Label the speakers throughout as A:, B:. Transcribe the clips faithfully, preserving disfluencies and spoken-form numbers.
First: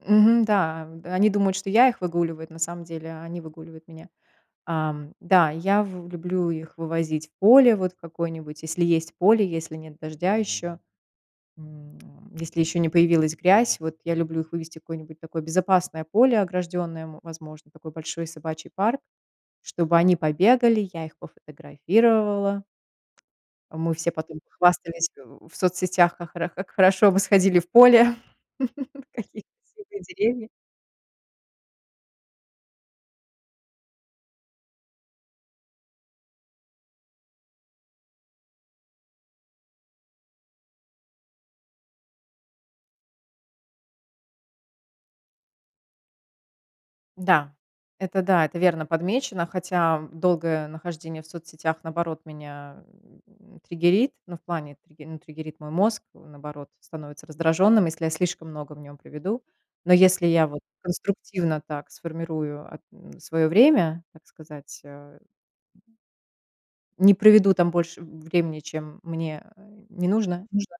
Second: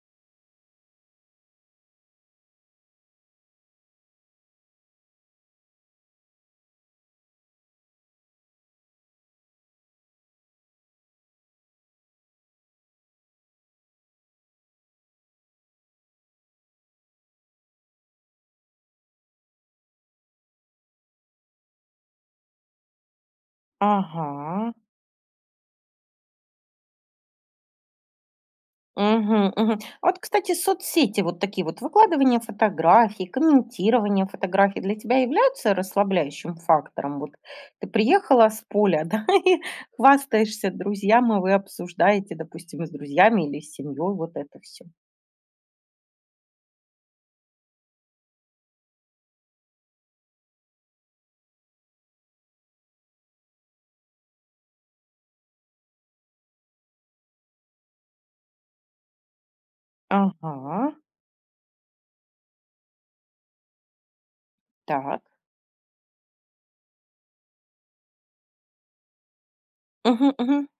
A: Мгм, да, они думают, что я их выгуливаю, эт на самом деле они выгуливают меня. Эм. Да, я в люблю их вывозить в поле, вот в какое-нибудь, если есть поле, если нет дождя ещё. М, если ещё не появилась грязь. Вот я люблю их вывести в какое-нибудь такое безопасное поле ограждённое, м, возможно, такой большой собачий парк, чтобы они побегали. Я их пофотографировала. Мы все потом
B: Ага.
A: похвастались в соцсетях, как хоро как хорошо мы сходили в поле. Какие
B: Мгм, мгм.
A: красивые
B: Вот,
A: деревья.
B: кстати, соцсети, вот такие вот выкладывание фотографий, комментирование фотографий для тебя являются расслабляющим фактором? Вот ты приехала с поля, да, и хвастаешься друзьям, и вы обсуждаете, допустим, с друзьями или семьёй вот это всё.
A: Да, это да, это верно подмечено, хотя долгое нахождение в соцсетях, наоборот, меня, м, триггерит. Ну, в плане три ну, триггерит мой мозг, м, наоборот, становится раздражённым, если я слишком много в нём проведу. Но если я вот
B: Ага.
A: конструктивно так сформирую эт своё время, так сказать, э
B: Так.
A: Не проведу там больше времени, чем мне, э, не
B: Мгм
A: нужно
B: мгм.
A: нужно.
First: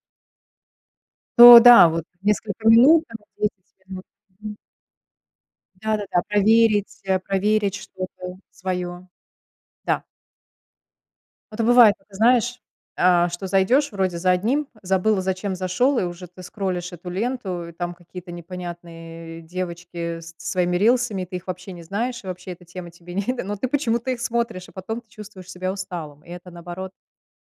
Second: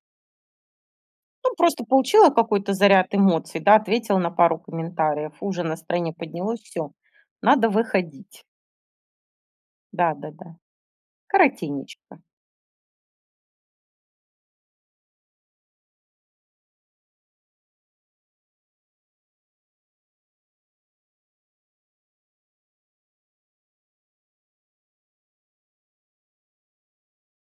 B: Ну,
A: То
B: просто
A: да, вот
B: получила
A: несколько
B: какой-то
A: минут,
B: заряд
A: там вот
B: эмоций, да,
A: десять минут.
B: ответила на
A: Мгм.
B: пару комментариев. Уже настроение
A: Да-да-да,
B: поднялось. Всё,
A: проверить, э,
B: надо
A: проверить что-то
B: выходить.
A: своё. Да.
B: Да-да-да.
A: А то бывает, это
B: Коротенечко.
A: знаешь, э, что зайдёшь вроде за одним, забыл, зачем зашёл, и уже ты скроллишь эту ленту, и там какие-то непонятные девочки со своими рилсами, ты их вообще не знаешь, и вообще эта тема тебе не но ты почему-то их смотришь, а потом ты чувствуешь себя усталым. И это, наоборот,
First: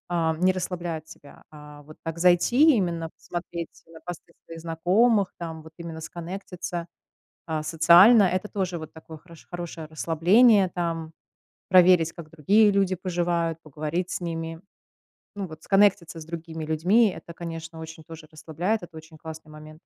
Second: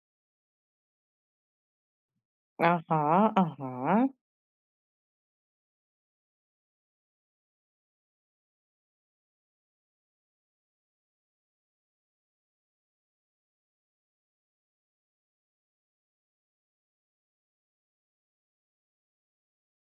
A: э, не расслабляет тебя. А вот так зайти, именно
B: Ага
A: посмотреть на
B: ага.
A: посты своих знакомых там, вот именно сконнектиться, э, социально. Это тоже вот такое хоро хорошее расслабление, там проверить, как другие люди поживают, поговорить с ними. Ну вот сконнектиться с другими людьми- это, конечно, очень тоже расслабляет. Это очень классный момент.